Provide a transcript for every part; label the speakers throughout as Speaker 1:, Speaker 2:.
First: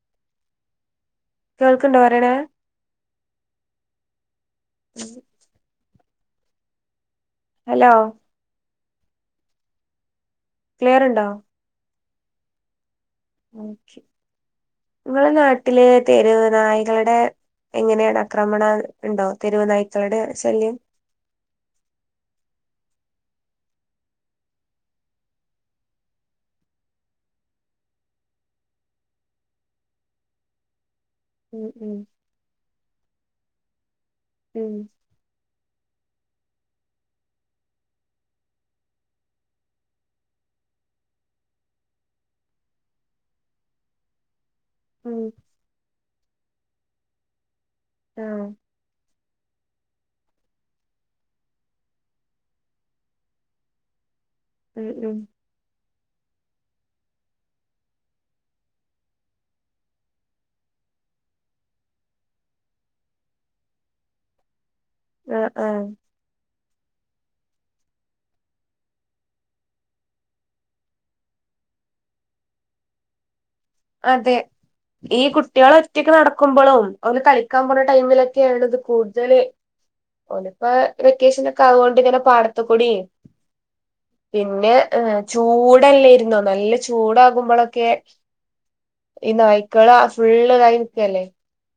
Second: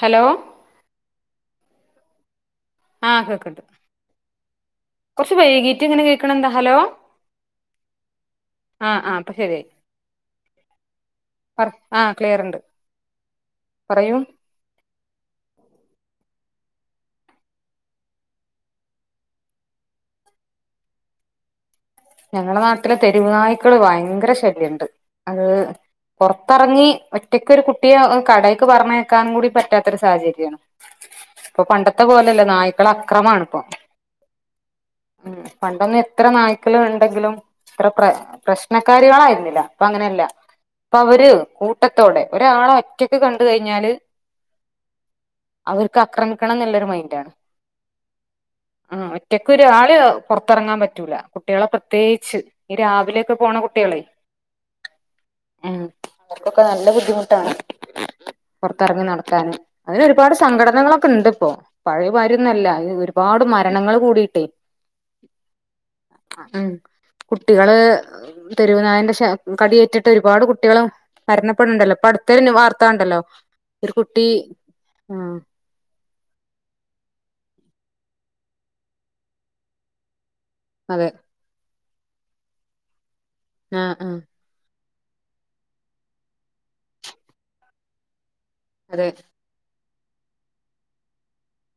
Speaker 1: Hello
Speaker 2: കേൾക്കുന്നുണ്ടോ പറയണ
Speaker 1: ആ കേക്കട്ട് കൊറച്ച് വൈകീട്ട ഇങ്ങനെ കേക്കണന്താ ഹലോ
Speaker 2: ഹലോ
Speaker 1: ആ ആഹ് ഇപ്പ ശരിയായി.
Speaker 2: ക്ലിയർ ണ്ടോ?
Speaker 1: ആ ക്ലിയർ ണ്ട്.
Speaker 2: ഓക്കെ. നമ്മളെ നാട്ടില് തെരുവ് നായ്കളുടെ എങ്ങനെയാണ് ആക്രമണം ഉണ്ടോ തെരുവ് നായ്ക്കളുടെ ശല്യം?
Speaker 1: ഞങ്ങളെ നാട്ടിലെ തെരുവു നായ്ക്കള് ഭയങ്കര ശല്യണ്ട്. അത് പുറത്തിറങ്ങി ഒറ്റക്കൊരു കുട്ടിയെ കടേക്ക് പറഞ്ഞയക്കാൻ കൂടി പറ്റാത്തൊരു സാഹചര്യാണ്. ഇപ്പൊ
Speaker 2: ഉം ഉം
Speaker 1: പണ്ടത്തെ പോലല്ല നായ്ക്കളാ. അക്രമാണ് പ്പം.
Speaker 2: ഉം
Speaker 1: ഉം പണ്ടൊന്നും ഇത്ര നായ് ക്കൾ ഇണ്ടെങ്കിലും ഇത്ര പ്ര പ്രശ്നക്കാരികളായിരുന്നില്ല. ഇപ്പൊ അങ്ങനെയല്ല. ഇപ്പ അവര് കൂട്ടത്തോടെ ഒരാളെ ഒറ്റക്ക് കണ്ടു കഴിഞ്ഞാല്
Speaker 2: ഉം
Speaker 1: ഓൽക്ക് ആക്രമിക്കണം എന്നുല്ലരു മൈൻഡ് ആണ്.
Speaker 2: ആഹ്
Speaker 1: റ്റയ്ക്ക് ഒരാളിം പുറത്തെറങ്ങാൻ പറ്റൂല കുട്ടിയേളെ പ്രത്യേകിച്ച്. ഈ രാവിലെയൊക്കെ പോണ കുട്ടിയേളെ.
Speaker 2: ഉം ഉം
Speaker 1: ഓര്ക്കൊക്കെ നല്ല ബുദ്ധിമുട്ടാണ്. പുറത്തിറങ്ങി നടക്കാന്. അതിനൊരു പാട് സംഘടനകളൊക്കെ ഇണ്ട് ഇപ്പോ. പഴയ മാര്യൊന്നല്ല ഒരുപാട് മരണങ്ങൾ കൂടിയിട്ടേ
Speaker 2: ആഹ് ആഹ്
Speaker 1: ഉം കുട്ടികള് തെരുവുനായന്റെ ശ കടിയേറ്റിട്ട് ഒരുപാട് കുട്ടികൾ മരണപ്പെട്ണ്ടല്ലോ. ഇപ്പട്ത്തൊര് വാർത്ത കണ്ടല്ലോ ഒരു കുട്ടി
Speaker 2: അതെ
Speaker 1: ആ
Speaker 2: ഈ കുട്ടികള് ഒറ്റക്ക് നടക്കുമ്പോഴും ഓര് കളി ക്കാൻ പോന്ന ടൈമിലൊക്കെയാണത് കൂടുതല് ഓന് ഇപ്പ
Speaker 1: അതെ
Speaker 2: വെക്കേഷൻ ഒക്കെ ആവോ വടെ ങ്ങനെ പാടത്തക്കൂട്യേ
Speaker 1: ആ ആ
Speaker 2: ഏ ചൂടല്ലേരുന്നോ? നല്ല ചൂടാകുമ്പളോക്കെ
Speaker 1: അതെ
Speaker 2: ഇന്ന ആയി കള ഫുള്ള്തായിക്കല്ലേ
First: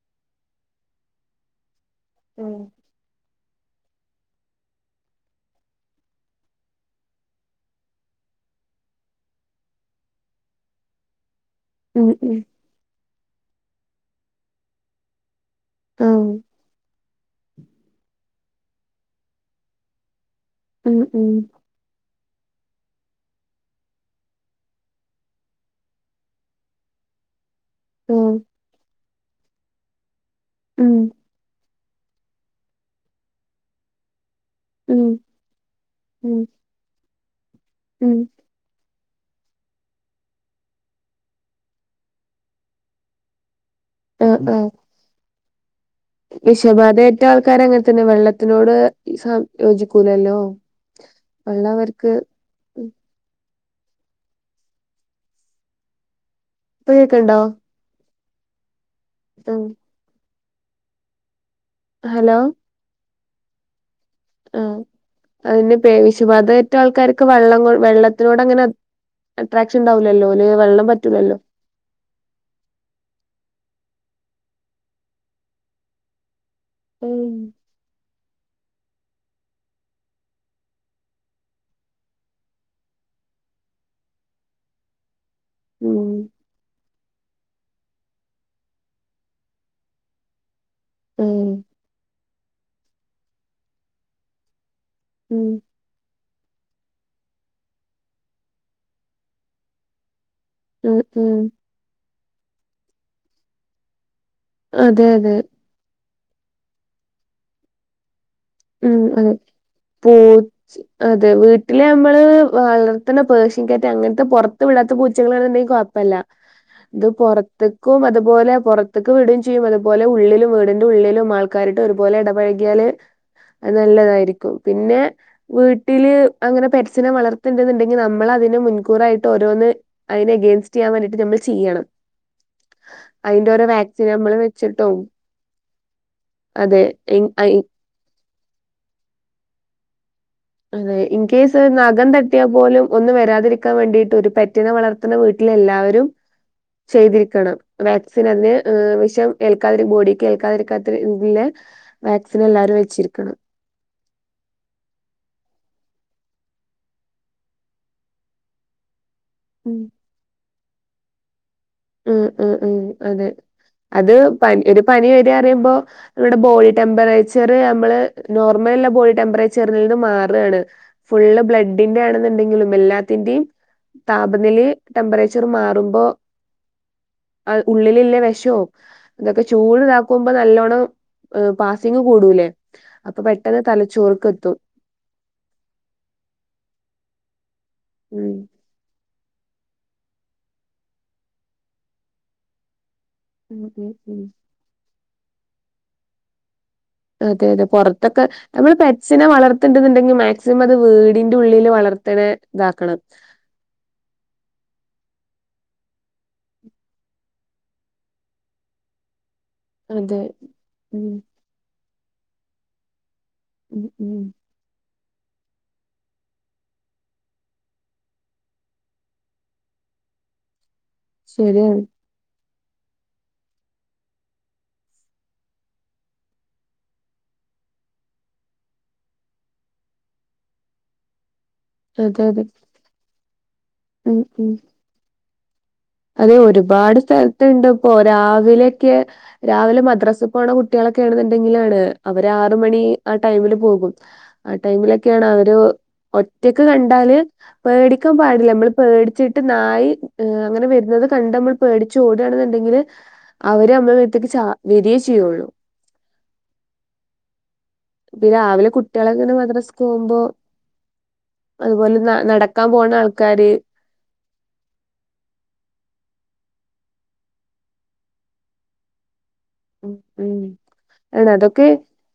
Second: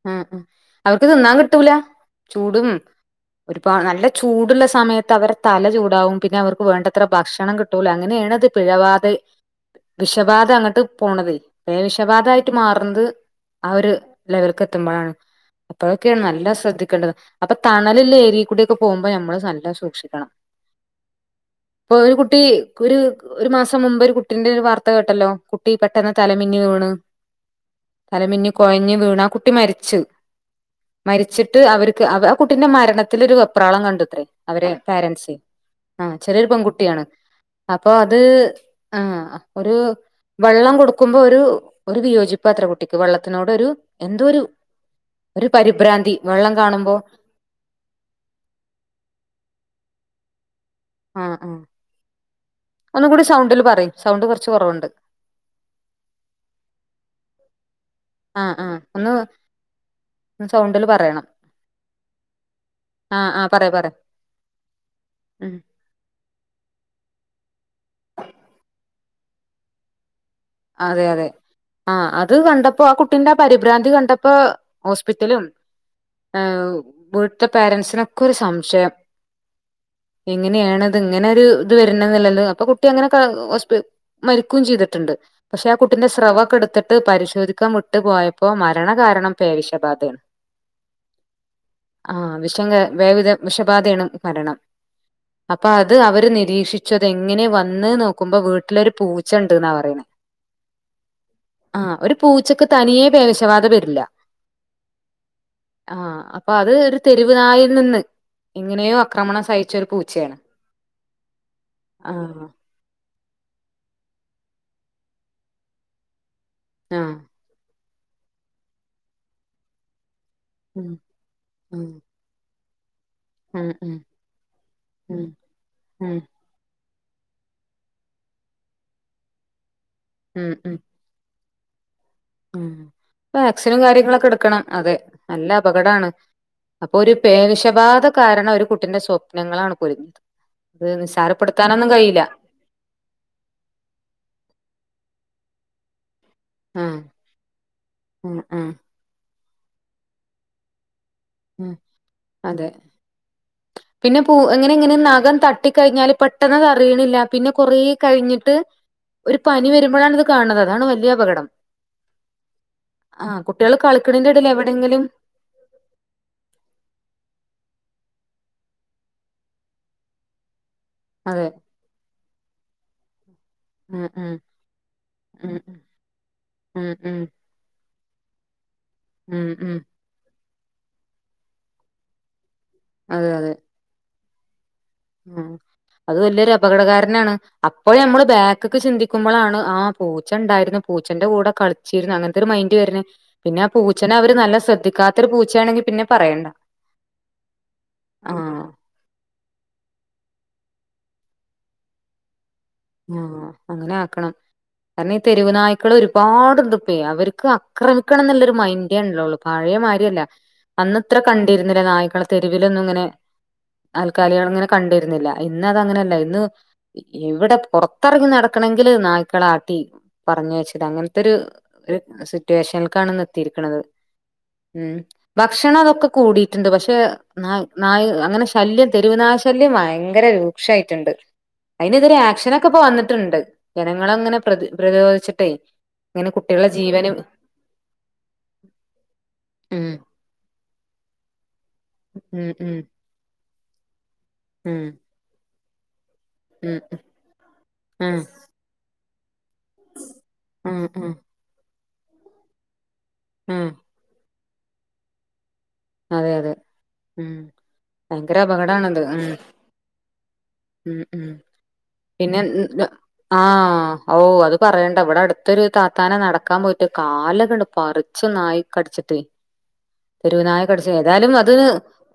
Speaker 1: ങ് ങ് അവർക്ക് തിന്നാൻ കിട്ടൂല.
Speaker 2: ഉം
Speaker 1: ചൂടും ഒരുപാ നല്ല ചൂടുള്ള സമയത്ത് അവരെ തല ചൂടാവും. പിന്നെ അവർക്ക് വേണ്ടത്ര ഭക്ഷണം കിട്ടൂല. അങ്ങനെയണത് പിഴബാധേ വിഷബാധ അങ്ങോട്ട് പോണതേയ് പേ
Speaker 2: ഉം
Speaker 1: വിഷബാധ
Speaker 2: ഉം
Speaker 1: ആയിട്ട് മാറണത് ആ ഒരു ലെവൽക്ക് എത്ത് ത്തുമ്മാണ്. അപ്പോഴൊക്കെയാണ് നല്ലോ ശ്രദ്ധിക്കേണ്ടത്. അപ്പ തണലുള്ള ഏരിയക്കൂടി ഒക്കെ പോകുമ്പോ നമ്മള് നല്ലോ സൂക്ഷിക്കണം.
Speaker 2: ഉം ഉം
Speaker 1: ഇപ്പൊ ഒരു കുട്ടി ഒര് ഒരുമാസം മുമ്പേ ഒരു കുട്ടിന്റെ ഒരു വാർത്ത കേട്ടല്ലോ. കുട്ടി പെട്ടന്ന് തലമിന്നി വീണ്.
Speaker 2: ഉം
Speaker 1: തലമിന്നി കൊഴഞ്ഞ് വീണ ട്ടി മരിച്ചു.
Speaker 2: ഉം
Speaker 1: മരിച്ചിട്ട് അവര് അവ ആ കുട്ടിന്റെ മരണത്തില് ഒര് വെപ്രാളം കണ്ടുത്രേ. അവരേ
Speaker 2: ഉം
Speaker 1: പാരൻസേ. ആഹ്
Speaker 2: ഉം
Speaker 1: ചെറ്യൊരു പെങ്കുട്ട്യാണ്. അപ്പോ
Speaker 2: ഉം
Speaker 1: അത് ആഹ് ഒരു വെള്ളം കൊടുക്കുമ്പോ ഒരു ഒരു വിയോജിപ്പാത്ര കുട്ടിക്ക്. വെള്ളത്തിനോട് ഒരു എന്തോ
Speaker 2: ങ്ഹ്
Speaker 1: ഒരു
Speaker 2: ങ്ഹ്
Speaker 1: ഒരു പര്
Speaker 2: വിഷബാധയേറ്റ ആൾക്കാര് അങ്ങനെ തന്നെ വെള്ളത്തിനോട്‌ ഇ സം യോജി ക്കൂലല്ലോ
Speaker 1: ആ ആ.
Speaker 2: ഇപ്പ
Speaker 1: ഒന്നും കൂടി സൗണ്ടില് പ റയൂ സൗണ്ട് കൊറച്ച് കൊറവുണ്ട്.
Speaker 2: ഇപ്പ കേക്ക്ണ്ടോ?
Speaker 1: ആ ആ ഒന്ന്
Speaker 2: ഉം
Speaker 1: സൗണ്ടില് പറയണം.
Speaker 2: ഹലോ
Speaker 1: ആഹ് ആഹ് പറയ് പറ
Speaker 2: ആ അതിന് പേ വിഷബാധ ഏറ്റ ആൾക്കാര് ക്ക് വെള്ളം കൊ വെള്ളത്തിനോട് അങ്ങനെ അട്രാക്ഷൻ ഇണ്ടാവൂ
Speaker 1: അതെ അതെ ആ അത് കണ്ടപ്പോ ആ കുട്ടിന്റെ ആ പരിഭ്രാന്തി കണ്ട പ്പൊ ഹോസ്പിറ്റലും. എ്
Speaker 2: ഉം
Speaker 1: വീട്ടിലെ പാരന്റ്സിനൊ ക്ക് ഒരു സംശയം എങ്ങനെയാണത് ഇങ്ങനെ ഒരു ഇത് വരണംന്നില്ലല്ലോ അപ്പൊ കുട്ടി അങ്ങനെ ക്ലാ ഹോസ്‌പി മരിക്കും ചീതിട്ട്ണ്ട് പക്ഷെ ആ കുട്ടിന്റെ
Speaker 2: ഉം
Speaker 1: സ്രവൊക്കെ എടുത്തിട്ട് പരിശോധിക്ക ക്കാൻ വിട്ട് പോയപ്പോ മരണ കാരണം പേവിഷബാധാണ്
Speaker 2: ഉം
Speaker 1: ക്ഷേങ്കേ വേവിധ വിഷബാധയാണ് പരണ്
Speaker 2: ഉം
Speaker 1: അപ്പൊ അത് അവ നിരീക്ഷിച്ചു അത എങ്ങനെയെ വന്ന് നോക്കുമ്പോ വീട്ടിലൊരു പൂച്ച ഉണ്ട്ന്നാ പറയേ
Speaker 2: ഉം ഉം
Speaker 1: ആ ഒരു പൂച്ചക്ക് തനിയെ വിഷബാധ വരില്ല
Speaker 2: അതെ അതെ
Speaker 1: ആ അപ്പൊ അത് ഒരു തെരുവ് നായിൽ നിന്ന് എങ്ങനെയോ
Speaker 2: ഉം അതെ
Speaker 1: ആക്രമണം സഹിച്ച ഒരു
Speaker 2: പൂ
Speaker 1: പൂച്ചയാണ്
Speaker 2: അതെ വീട്ടിലെ നമ്മള്
Speaker 1: ആഹ്
Speaker 2: വളർ പത്തന പേർഷ്യൻ ക്യാറ്റ് അങ്ങനത്തെ പുറത്ത് വിടത്ത പൂച്ചളാുണ്ടെങ്കിൽ കുഴപ്പമില്ല. ഇത്
Speaker 1: ആഹ്
Speaker 2: പോറത്ത്. കും അതുപോലെ പുറത്തേക്ക് വിടുകയും ചെയ്യും അതുപോലെ ഉള്ളിൽ വീടിന്റെ
Speaker 1: ഉം
Speaker 2: ഉള്ളിലും ആൾക്കാരട്ട്
Speaker 1: ഉം
Speaker 2: ഒരുപലെ ഇടപഴകി എല്
Speaker 1: ഉം
Speaker 2: അത്
Speaker 1: ഉം
Speaker 2: നല്ലതായിരിക്കും പിന്നെ
Speaker 1: ഉം
Speaker 2: വീട്ടില്
Speaker 1: ഉം
Speaker 2: അങ്ങനെ പ പൂച്ചെന വളർത്തണ്ടുന്നുണ്ടങ്കിൽ നമ്മളത്തിന് മുൻകൂറായിട്ട് ഓരോന്ന് അതിനെഗയിസ് ചെയാൻ വേണ്ടയി്മ്മൾ ചെയ്യണം.
Speaker 1: ഉ
Speaker 2: അതിന്റെ ഓരോ
Speaker 1: വാക്സിനും
Speaker 2: വാക്സിൻ
Speaker 1: കാര്യങ്ങളൊക്കെ
Speaker 2: നമ്മൾ
Speaker 1: എടുക്കണം
Speaker 2: വെച്ചിട്ടും
Speaker 1: അതെ നല്ല അപകടമാണ്
Speaker 2: അതെ
Speaker 1: അപ്പൊ ഒരു
Speaker 2: ഇൻ- ഐ-
Speaker 1: പേവിഷബാധ കാരണം ഒരു കുട്ടിന്റെ സ്വപ്നങ്ങളാണ് കുരുഞ്ഞത് [unintelligible]
Speaker 2: അതെ ഇൻകേസ് നഖം തട്ടിയാൽ പോലും ഒന്ന് വരാതിരിക്കാൻ വേണ്ടിട്ട് ഒരു പെറ്റിനെ വളർത്തുന്ന വീട്ടിൽ എല്ലാവരും
Speaker 1: ആഹ്
Speaker 2: ചെയ്തിരിക്കണം വാക്സിൻ
Speaker 1: ആഹ്
Speaker 2: അതിന്
Speaker 1: ആഹ്
Speaker 2: വിശം കേൾക്കാതും കൂടി കേക്കാതെരിക്കാ എങ്കിലെ
Speaker 1: ആഹ്
Speaker 2: വാക്സിൻ
Speaker 1: അതെ
Speaker 2: എല്ലാരും വെച്ചിരിക്കണം.
Speaker 1: തട്ടി കഴിഞ്ഞാല് പെട്ടെന്ന് അറിയണില്ല പിന്നെ കൊറേ കഴിഞ്ഞിട്ട് ഒരു പനി
Speaker 2: ഉം
Speaker 1: വരുമ്പോഴാണ് ഇത് കാണുന്നത് അതാണ് വലിയ അപകടം
Speaker 2: ഉം ഉ ഉം അതെ
Speaker 1: ആഹ് കുട്ടികൾ
Speaker 2: അത്
Speaker 1: കളിക്കണിന്റെ ഇടയിൽ
Speaker 2: ഒരു
Speaker 1: എവിടെയെങ്കിലും
Speaker 2: പനി വരെ അറിയുമ്പോ നമ്മുടെ ബോഡി ടെമ്പറേച്ചറ് നമ്മള് നോർമൽള്ള ബോഡി ടെമ്പറേച്ചറിൽ നിന്ന് മാറകാണ് ഫുള്
Speaker 1: അതെ
Speaker 2: ബ്ലഡിന്റെ ആണെന്നുണ്ടെങ്കിലും വല്ലാതെ [unintelligible]
Speaker 1: ഉം ഉം
Speaker 2: താപനിലയും ടെമ്പറേച്ചറും
Speaker 1: ഉം
Speaker 2: മാറുമ്പോ
Speaker 1: ഉം ഉം
Speaker 2: [unintelligible] [unintelligible] അതൊക്കെ
Speaker 1: ഉം ഉം
Speaker 2: ചൂട്ള്ളാക്കുമ്പോ നല്ലോണം പാസിങ് കൂടൂല്ലേ അപ്പൊ
Speaker 1: അതെ അതെ
Speaker 2: പെട്ടെന്ന് തലച്ചോർക്ക് തു
Speaker 1: ഉം അത് വലിയൊരു അപകടകാരനാണ് അപ്പോഴ ഞമ്മള്
Speaker 2: ഉം
Speaker 1: ബാക്ക്ക് ചിന്തി ക്കുമ്പോഴാണ് ആഹ് പൂച്ചണ്ടായിരുന്നു പൂച്ചന്റെ കൂടെ കളിച്ചിരുന്നു അങ്ങനത്തൊരു മൈന്റ് വരുണെ പിന്നെ
Speaker 2: ഉം
Speaker 1: ആ
Speaker 2: ഉം
Speaker 1: പൂച്ചനെ
Speaker 2: ഉം
Speaker 1: അവര് നല്ല ശ്രദ്ധിക്കാ എത്ര പൂച്ചയാണെങ്കിൽ പിന്നെ പറയണ്ട.
Speaker 2: അതെ അതെ പുറത്തൊക്കെ
Speaker 1: ആഹ്
Speaker 2: നമ്മള് പെറ്റ്സിനെ വളർ ത്തുന്നുണ്ടെങ്കിൽ മാക്സിമം അത് വീടിന്റെ ഉള്ളില് വളർത്ത്ണ ഇതാക്കണം.
Speaker 1: ആഹ് അങ്ങനെ ആക്കണം കാരണം ഈ തെരുവു നായ്ക്കൾ ഒരുപാടുണ്ട് ഇപ്പൊ അവർക്ക് അക്രമിക്കണം എന്നുള്ളൊരു മൈൻഡേ ഇണ്ടാവൊള്ളൂ. പഴയ
Speaker 2: അതെ
Speaker 1: മാരിയല്ല അന്ന
Speaker 2: ഉം
Speaker 1: ഇത്ര കണ്ടിരുന്നില്ല നായ് മക്കളെ തെരുവിലൊന്നും ഇങ്ങനെ
Speaker 2: ഉം ഉം
Speaker 1: നാൽക്കാലിയാണ് അങ്ങനെ കണ്ടി രുന്നില്ല ഇന്ന അത അങ്ങനെയല്ല ഇന്ന് എവിടെ പുറത്തിറങ്ങി നടക്കണെങ്കില് നായ്ക്കളാട്ടി പറഞ്ഞയച്ച് അങ്ങനത്തൊരു
Speaker 2: ശരിയാണ്
Speaker 1: ഒരു റ്റുവേഷൽക്കാണ് ഇന്ന് എത്തിയിരിക്ക്ണത് ഉം ഭക്ഷണം അതൊക്കെ കൂടിയിട്ടുണ്ട് പക്ഷെ ന നായ അങ്ങനെ ശല്യം തെരുവുനായ ശല്യം ഭയങ്കര രൂക്ഷായിട്ടുണ്ട് അതിനനെതിരെ
Speaker 2: അതെ അതെ
Speaker 1: ആക്ഷന ക്കപ്പോ വന്നിട്ടുണ്ട്
Speaker 2: ഉം
Speaker 1: ജനങ്ങളങ്ങനെ
Speaker 2: ഉം
Speaker 1: പ്ര പ്രതിരോധിച്ചി ട്ട്
Speaker 2: അതെ ഒരുപാട് സ്ഥലത്തുണ്ട് ഇപ്പോ രാവിലെക്കെ രാവിലെ
Speaker 1: ഉം
Speaker 2: മദ്രാസിൽ പോണ കു കുട്ടികളൊക്കെ ആണന്നുണ്ടങ്കി ലാണ് അവര്
Speaker 1: ഉം
Speaker 2: ആറ്
Speaker 1: ഉം
Speaker 2: മണി ആ ടൈമിൽ പോകു ആ
Speaker 1: ഉം
Speaker 2: ടൈമിലൊക്കെയാണ് അവര് ഒറ്റക്ക്
Speaker 1: ഉം
Speaker 2: കണ്ടാല് പേടിക്കാൻ
Speaker 1: ഉം
Speaker 2: പാടില്ല നമ്മള് പേടി [unintelligible] അങ്ങനെ
Speaker 1: ഉം
Speaker 2: വരൂ ന്നത്
Speaker 1: ഉം
Speaker 2: കണ്ട നമ്മൾ പേടി ചൂടാണനെണ്ടണെങ്കില്
Speaker 1: ഉം
Speaker 2: അവര് നമ്മളെ മേത്തുകു ചാ വരിയേ ചെയ്യുള്ളൂ
Speaker 1: അതെ അതെ മ്
Speaker 2: പിന്നെ
Speaker 1: ഭയങ്കര
Speaker 2: രാവിലെ
Speaker 1: അപകടാണത്
Speaker 2: കുട്ടികളെ ഇങ്ങനെ
Speaker 1: മ്
Speaker 2: മദ്രസക്ക് പോകുമ്പോ
Speaker 1: മ് മ്
Speaker 2: അതുപോലെ ന-
Speaker 1: പിന്നെ
Speaker 2: നടക്കാൻ
Speaker 1: ന്ന
Speaker 2: പോണ ആൾക്കാര്
Speaker 1: ആഹ് ഓഹ് അത് പറയണ്ട ഇവിടെ അട്ത്തൊരു താത്താനെ നടക്കാൻ പോയിട്ട് കാലോക്കണ്ട് പറിച്ച് നായ് കടിച്ചിട്ട്
Speaker 2: മ് മ്
Speaker 1: തെരുവ് നായ കടിച്ച് ഏതായാലും അത്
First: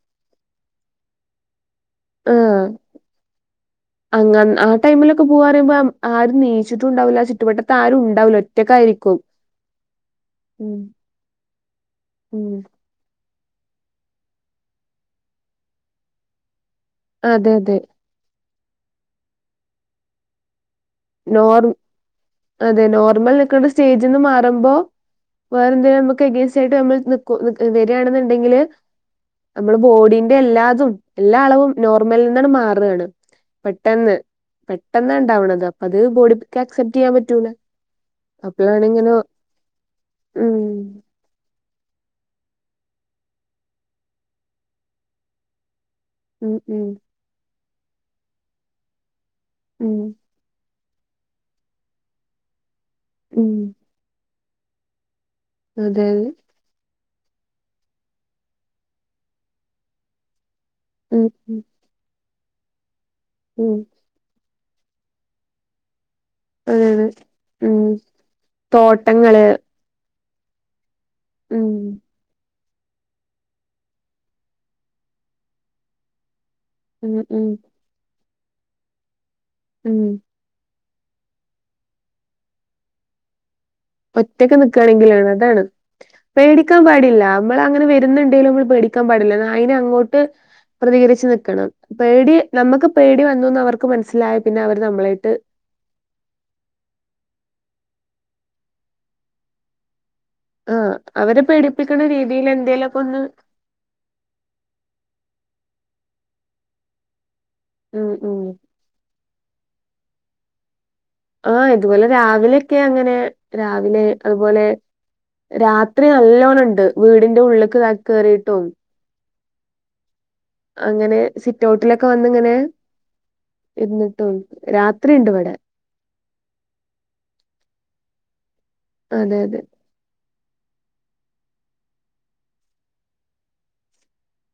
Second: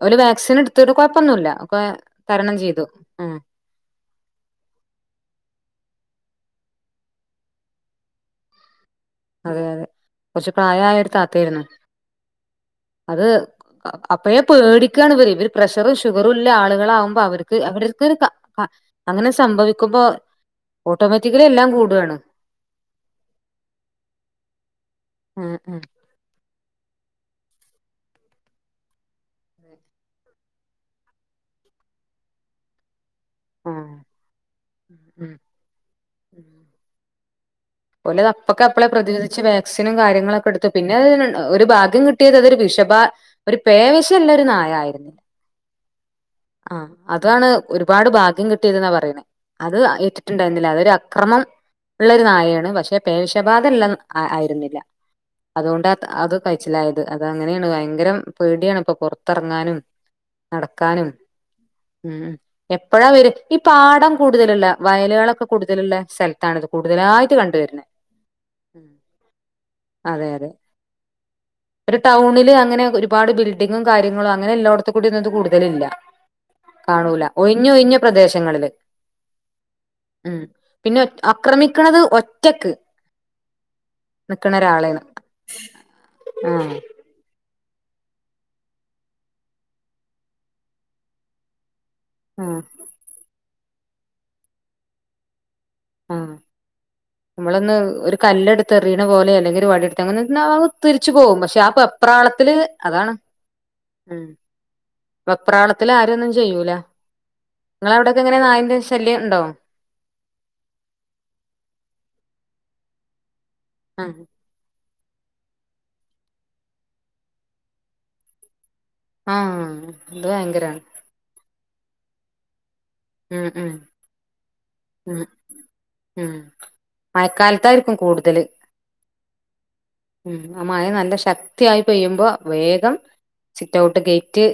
Speaker 1: ഓല് വാക് സിൻ ഇട്ത്തിട്ട് കെഴപ്പന്നുല്ല.
Speaker 2: ആഹ് അങ്ങന്ന് ആ ടൈമിലൊക്കെ പോവാന്നറയുമ്പം ആരും നീച്ച്ട്ടുണ്ടാവൂല ചുറ്റുവട്ടത്താരുണ്ടാവൂല ഒറ്റക്കായിരി
Speaker 1: അതെ അതെ കൊറച്ചു പ്രായായൊരുതാത്തേര്ന്നു.
Speaker 2: ഉം
Speaker 1: അത് അപ്പഴേ പേടിക്കാണ് ഇവര്. ഇവര് പ്രഷറും ഷുഗറുല്ല ആള്. കളാവുമ്പോ
Speaker 2: അതെ
Speaker 1: അവര്ക്ക്
Speaker 2: അതെ
Speaker 1: അവര്ക്കൊരുക ക അങ്ങനെ സംഭവിക്കുമ്പോ ഓട്ടോമാറ്റിക്കലി
Speaker 2: നോർ
Speaker 1: എല്ലാം കൂടാണ്
Speaker 2: അതെ നോർമൽ നിക്ക സ്റ്റേജ്ന്ന് മാറുമ്പോ
Speaker 1: ഉം ഉം
Speaker 2: വേറെന്തേലും നമുക്ക് എഗൈനി തീർച്ചയായിട്ട് നമ്മൾ വരാന്ന്ണ്ടെങ്കില് നമ്മള് ബോഡീന്റെ എല്ലാതും എല്ലാ അളവും നോർമൽ നിന്നാണ് മാറ്ആണ്
Speaker 1: ആഹ്
Speaker 2: പെട്ടെന്ന് പെട്ടെന്നാണ്ടാവണത് അപ് അത് ബോഡിമ്മക്ക് അക്‌സെപ്റ്റ് ചെയ്യാൻ പ റ്റൂല
Speaker 1: പോലെ അത് അപ്പൊക്കെ അപ്പോളെ പ്രതിരോധിച്ച് വാക്സിനും കാര്യങ്ങളൊക്കെ
Speaker 2: ഉം
Speaker 1: എട്ത്തു പിന്നെ ഒരു ഭാഗ്യം കിട്ടിയത് അതൊരു വിഷഭാ ഒരു പേവിഷല്ലൊരു നായായിര്ന്നു
Speaker 2: ഉം ഉം
Speaker 1: ആഹ് അതാണ് ഒരുപാട് ഭാഗ്യം കിട്ടിയത് ന്നാ പറയ്ണേ അത്
Speaker 2: ഉം
Speaker 1: ഏറ്റിട്ട്ണ്ടായിര്ന്നില അതൊരു അക് അക്രമം ഉള്ളൊരു നായേണ് പഷെ പക്ഷെ
Speaker 2: ഉം
Speaker 1: പേവിഷബാധല്ല ഐ ന്നില്ല അതുകൊണ്ട് അത്
Speaker 2: അതെ അതെ
Speaker 1: അത് കയിച്ചിലായത് അത് അങ്ങനെണ് ഭയങ്കരം പേടിയാണ് ഇപ്പം പൊർത്തെർങ്ങാനും, നടക്കാനും
Speaker 2: ഉം ഉം
Speaker 1: ഉം എപ് പ്പഴാ വെരാ ഈ
Speaker 2: ഉം
Speaker 1: പാടം കൂടുതല്ള്ള വയലുകളൊക്കെ കൂടുതല്ള്ളേ
Speaker 2: അതെ അതെ ഉം തോട്ടങ്ങള്
Speaker 1: അതെ അതെ
Speaker 2: ഉം
Speaker 1: ഒരു ടൗണില് അങ്ങ് അങ്ങനെ ഒരുപാട് ബിൽഡിങ്ങും കാര്യങ്ങളും അങ്ങനെ എല്ലോടത്ത് കൂടി ഒന്നും ഇത് കൂടുതലില്ല
Speaker 2: ഉം
Speaker 1: കാണൂല
Speaker 2: ഉം
Speaker 1: ഒഴിഞ്ഞ് ഒഴിഞ്ഞ പ്രദേശം ങ്ങളില്
Speaker 2: ഉം
Speaker 1: പിന്നെ ഒറ്റ് ആക്രമിക്കണത് ഒറ്റക്ക് നിക്കണ
Speaker 2: ഒറ്റക്ക്
Speaker 1: ഒരാളെയാണ്
Speaker 2: നിക്കാണെങ്കിലാണ് അതാണ്
Speaker 1: ആഹ്
Speaker 2: പേടിക്കാൻ പാടില്ല നമ്മള് അങ്ങനെ വരുന്നുണ്ടേലും നമ്മള് പേടിക്കാൻ പാടില്ല അതിനെ അങ്ങോട്ട് പ്രതികരിച്ച് നിക്കണം പേടി
Speaker 1: ആഹ്
Speaker 2: നമുക്ക് പേടി വന്നൂന്ന് [unintelligible] [unintelligible] മനസ്സിലായ പിന്നെ അവര് നമ്മളെയിട്ട്
Speaker 1: ആ നമ്മളൊന്ന് ഒരു കല്ല് എടുത്ത് എറിയണ പോലെ അല്ലെങ്കിൽ ഒരു വടിയെടു [unintelligible]
Speaker 2: ആഹ്
Speaker 1: തിരിച്ചു പോവും
Speaker 2: അവരെ
Speaker 1: പക്ഷെ ആ
Speaker 2: പേടിപ്പിക്കണ രീതിയിൽ
Speaker 1: വെപ്രാളത്തില്
Speaker 2: എന്തേലൊക്കെ
Speaker 1: അതാണ്
Speaker 2: ഒന്ന്
Speaker 1: ആഹ് വെപ്രാളത്തില് ആരെ ഒന്നും ചെയ്യൂല നിങ്ങളെ
Speaker 2: ഉം
Speaker 1: അവിടൊക്കെ എങ്ങനെ
Speaker 2: ഉം
Speaker 1: നായിന്റെ ശല്യം ഇണ്ടോ
Speaker 2: ആ ഇതുപോലെ രാവിലെയൊക്കെ അങ്ങനെ രാവിലെ
Speaker 1: ആഹ്
Speaker 2: അതുപോലെ രാത്രി നല്ലവണ്ണം ഉണ്ട് വീടിന്റെ ഉള്ളിക്ക് ക കയറിട്ടും.
Speaker 1: ആഹ് അത് ഭയങ്കരാണ്
Speaker 2: അങ്ങനെ സിറ്റൗട്ടിലെ ക്കെ വന്നിങ്ങനെ
Speaker 1: ഉം
Speaker 2: ഇരുന്നിട്ടും
Speaker 1: ഉം മ്
Speaker 2: രാത്രിണ്ട് ഇവിടെ
Speaker 1: മ് മഴക്കാലത്തായിരിക്കും കൂടുതല്
Speaker 2: അതെ അതെ
Speaker 1: ഉം അ മഴ നല്ല ശക്തിയായി പെയ്യുമ്പോ വേഗം സിറ്റ് ഔട്ട് ഗേറ്റ്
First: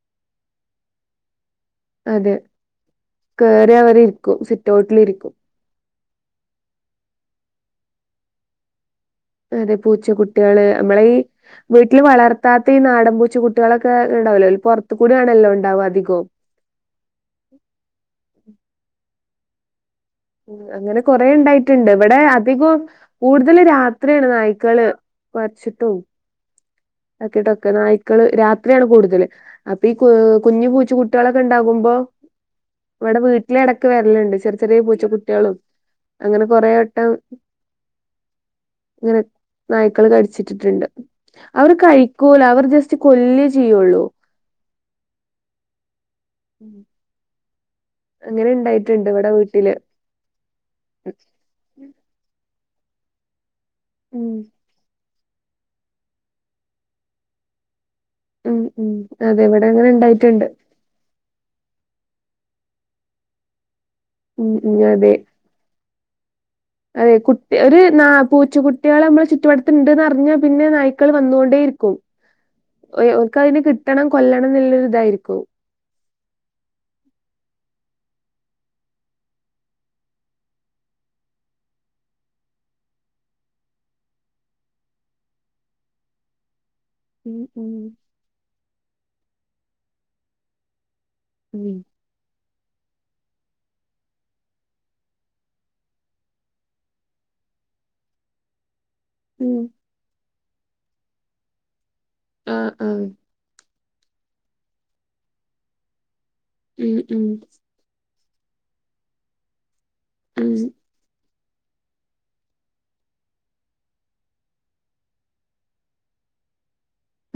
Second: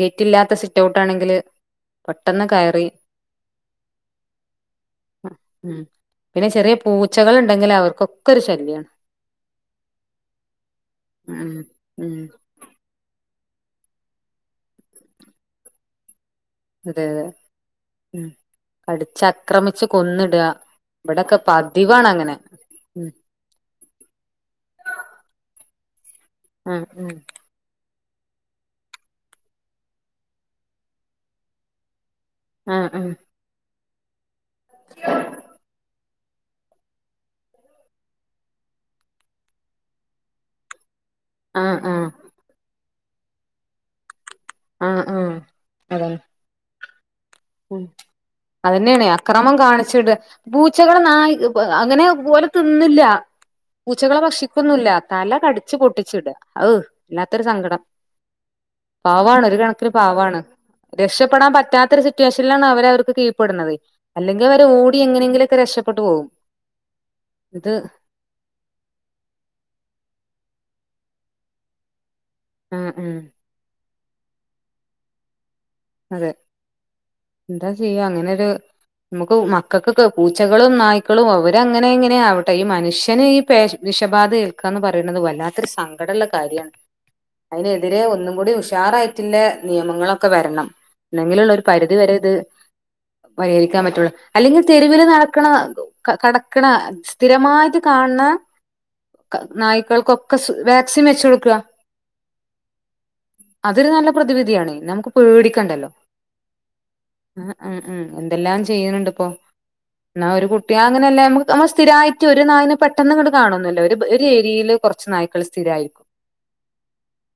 Speaker 1: ഗേറ്റ് ഇല്ലാത്ത സിറ്റ് ഔട്ട് ആണെങ്കില്
Speaker 2: അതെ
Speaker 1: പെട്ടെന്ന് കയറി
Speaker 2: കേറി അവരിക്കും സിറ്റ് ഔട്ടിലിരിക്കും
Speaker 1: ഉം പിന്നെ ചെറിയ പൂച്ചകൾ ഉണ്ടെങ്കിൽ അവർക്കൊക്കെ ഒരു ശല്യമാണ്
Speaker 2: അതെ പൂച്ചകുട്ടികള് നമ്മള ഈ
Speaker 1: ഉം
Speaker 2: വീട്ടിൽ
Speaker 1: ഉം
Speaker 2: വളർത്താത്ത ഈ നാടൻ പൂച്ചക്കുട്ടി കുട്ടികളൊക്കെ ഉണ്ടാവല്ലോ പുറത്ത് കൂടെ ആണല്ലോ ഉണ്ടാവും അധികവും
Speaker 1: അതെ അതെ ഉം കടിച്ചാ ആക്രമിച്ചു
Speaker 2: അങ്ങനെ കൊറെ ഉണ്ടായിട്ടുണ്ട് ഇവിടെ
Speaker 1: അങ്ങനെ
Speaker 2: അധികം
Speaker 1: ഉം
Speaker 2: കൂടുതൽ രാത്രിയാണ് നായ്ക്കള് കുരച്ച് ട്ടും
Speaker 1: ആഹ്
Speaker 2: ആക്കിടൊക്കെ നായി ക്കള് രാത്രിയാണ് കൂടുതല് അപ്പൊ ഈ കുഞ്ഞ് പൂച്ചു കുട്ടികളൊക്കെ ഉണ്ടാകുമ്പോ
Speaker 1: ആഹ്
Speaker 2: ഇവിടെ വീട്ടിലട വെരൽ ഉണ്ട് ചെറി ചെറിയ പൂച്ച കുട്ടികളും- അങ്ങനെ കൊറെ വട്ടം ഇങ്ങനെ നായ്ക്കൾ കടിച്ചിട്ടിട്ടുണ്ട്-
Speaker 1: ആഹ്
Speaker 2: അവർ
Speaker 1: ആഹ് ആഹ്
Speaker 2: കഴിക്കൂല അവർ ജസ്റ്റ് കൊല്ലീ ചെയ്യുള്ളൂ-
Speaker 1: ആ ആ അതാണ്-
Speaker 2: [inaudible]
Speaker 1: ഉം
Speaker 2: അങ്ങനെ
Speaker 1: അതന്നെയണേ
Speaker 2: ഇണ്ടായിട്ടുണ്ട് ഇവിടെ
Speaker 1: അക്രമം
Speaker 2: വീട്ടില്
Speaker 1: കാണിച്ചിട് പൂച്ചകള ന അങ്ങനെ പോല് തിന്നില്ലാ- പൂച്ചകളെ
Speaker 2: ഉം
Speaker 1: ഭക്ഷിക്കുന്നൂല്ല- തല കടിച്ചു പൊട്ടിച്ചിടുക ഔ വ ല്ലാത്തൊരു സങ്കടം-
Speaker 2: ഉം ഉം
Speaker 1: പവാണ്
Speaker 2: അതെ
Speaker 1: ഒരു
Speaker 2: ഇവിടെ അങ്ങനെ
Speaker 1: കണക്കിന് പാവാണ്
Speaker 2: ഇണ്ടായിട്ടുണ്ട്
Speaker 1: രക്ഷപ്പെടാൻ പറ്റ പറ്റാത്ത സി- ത്യാശയിലാണ് അവര അവർക്ക് കീ്ഴ്പെടുന്നത് അല്ലെങ്കിൽ
Speaker 2: ഉം
Speaker 1: അവര്
Speaker 2: ഉം
Speaker 1: ഓടി
Speaker 2: അതെ
Speaker 1: എങ്ങനെങ്കിലൊക്കെ രക്ഷപ് പെട്ട് പോകും
Speaker 2: അതെ കുട്ടി
Speaker 1: ഇത്
Speaker 2: ഒരു നാ പൂച്ച കുട്ട്യാള് നമ്മളെ ചുറ്റുവട്ടത്ത്ണ്ട്ന്ന് അർഞ്ഞ പിന്നെ നായ്ക്കൾ വന്നുകൊണ്ടേ ർക്കും
Speaker 1: ഉം ഉം
Speaker 2: ഓൽക്കതിനെ കിട്ട് കിട്ടണം കൊല്ലണം എന്നുള്ള ഇതായിരിക്കും
Speaker 1: അതെ എന്താ ചെയ്യ അങ്ങനെരു നമുക്ക് മക്കകൊക്കെ പൂച്ചകളും നായ്ക്കളും അവര അങ്ങനെ ഇങ്ങനെ ആവട്ടെ ഈ മനുഷ്യന് ഈ പേ വിഷബാധ ഏൽക്കാ എന്ന് പറയുന്നത് വല്ലാത്തരു സങ്കടള്ള കാര്യാണ്
Speaker 2: ഉം ഉം
Speaker 1: അയ്നെതിരെ ഒന്നും കൂടി ഉഷ് സ്റ്റാറായിട്ടുള്ളെ നിയമങ്ങളൊക്കെ വരണം ഇന്നങ്കിലുള്ളൊരു ഒരു
Speaker 2: ഉം
Speaker 1: പരിധി വരെ ഇത് പരിഹരിക്കാൻ പറ്റുള്ളൂ അല്ലെങ്കിൽ തെരുവില് നടക്ക്ണ കടക്ക്ണ സ്ഥിരമായിട്ട്, കാണ് ണ
Speaker 2: ഉം
Speaker 1: നായ്ക്കൾക്കൊ ക്കെ വാക്സിൻ വെച്ചോട്ക്കാ
Speaker 2: ആ ആ
Speaker 1: അതൊരു നല്ല പ്രതിവിധിയാണ് നമുക്ക് പേടി ക്കണ്ടല്ലോ
Speaker 2: ഉം ഉം
Speaker 1: ആ ആ ആ എന്തെല്ലാം ചെയ്യിനിണ്ട്പ്പോ എന്ന ഒരു
Speaker 2: ഉം
Speaker 1: കുട്ടി അങ്ങനെയല്ലേ നമ നമ്മ സ്ഥിരായിട്ട് ഒരു നായന് പെട്ടന്നി ങ്ങട്ട് കാണോന്നുല്ല ഒരു ഒരേരിയയില് കുറച്ച് നായ്ക്കൾ സ്ഥിരായിരിക്കും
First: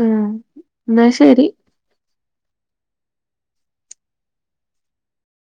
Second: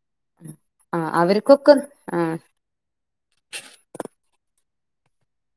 Speaker 2: ആഹ്
Speaker 1: മ് ആ
Speaker 2: എന്നാ ശരി
Speaker 1: അവർക്കൊക്കെ ആ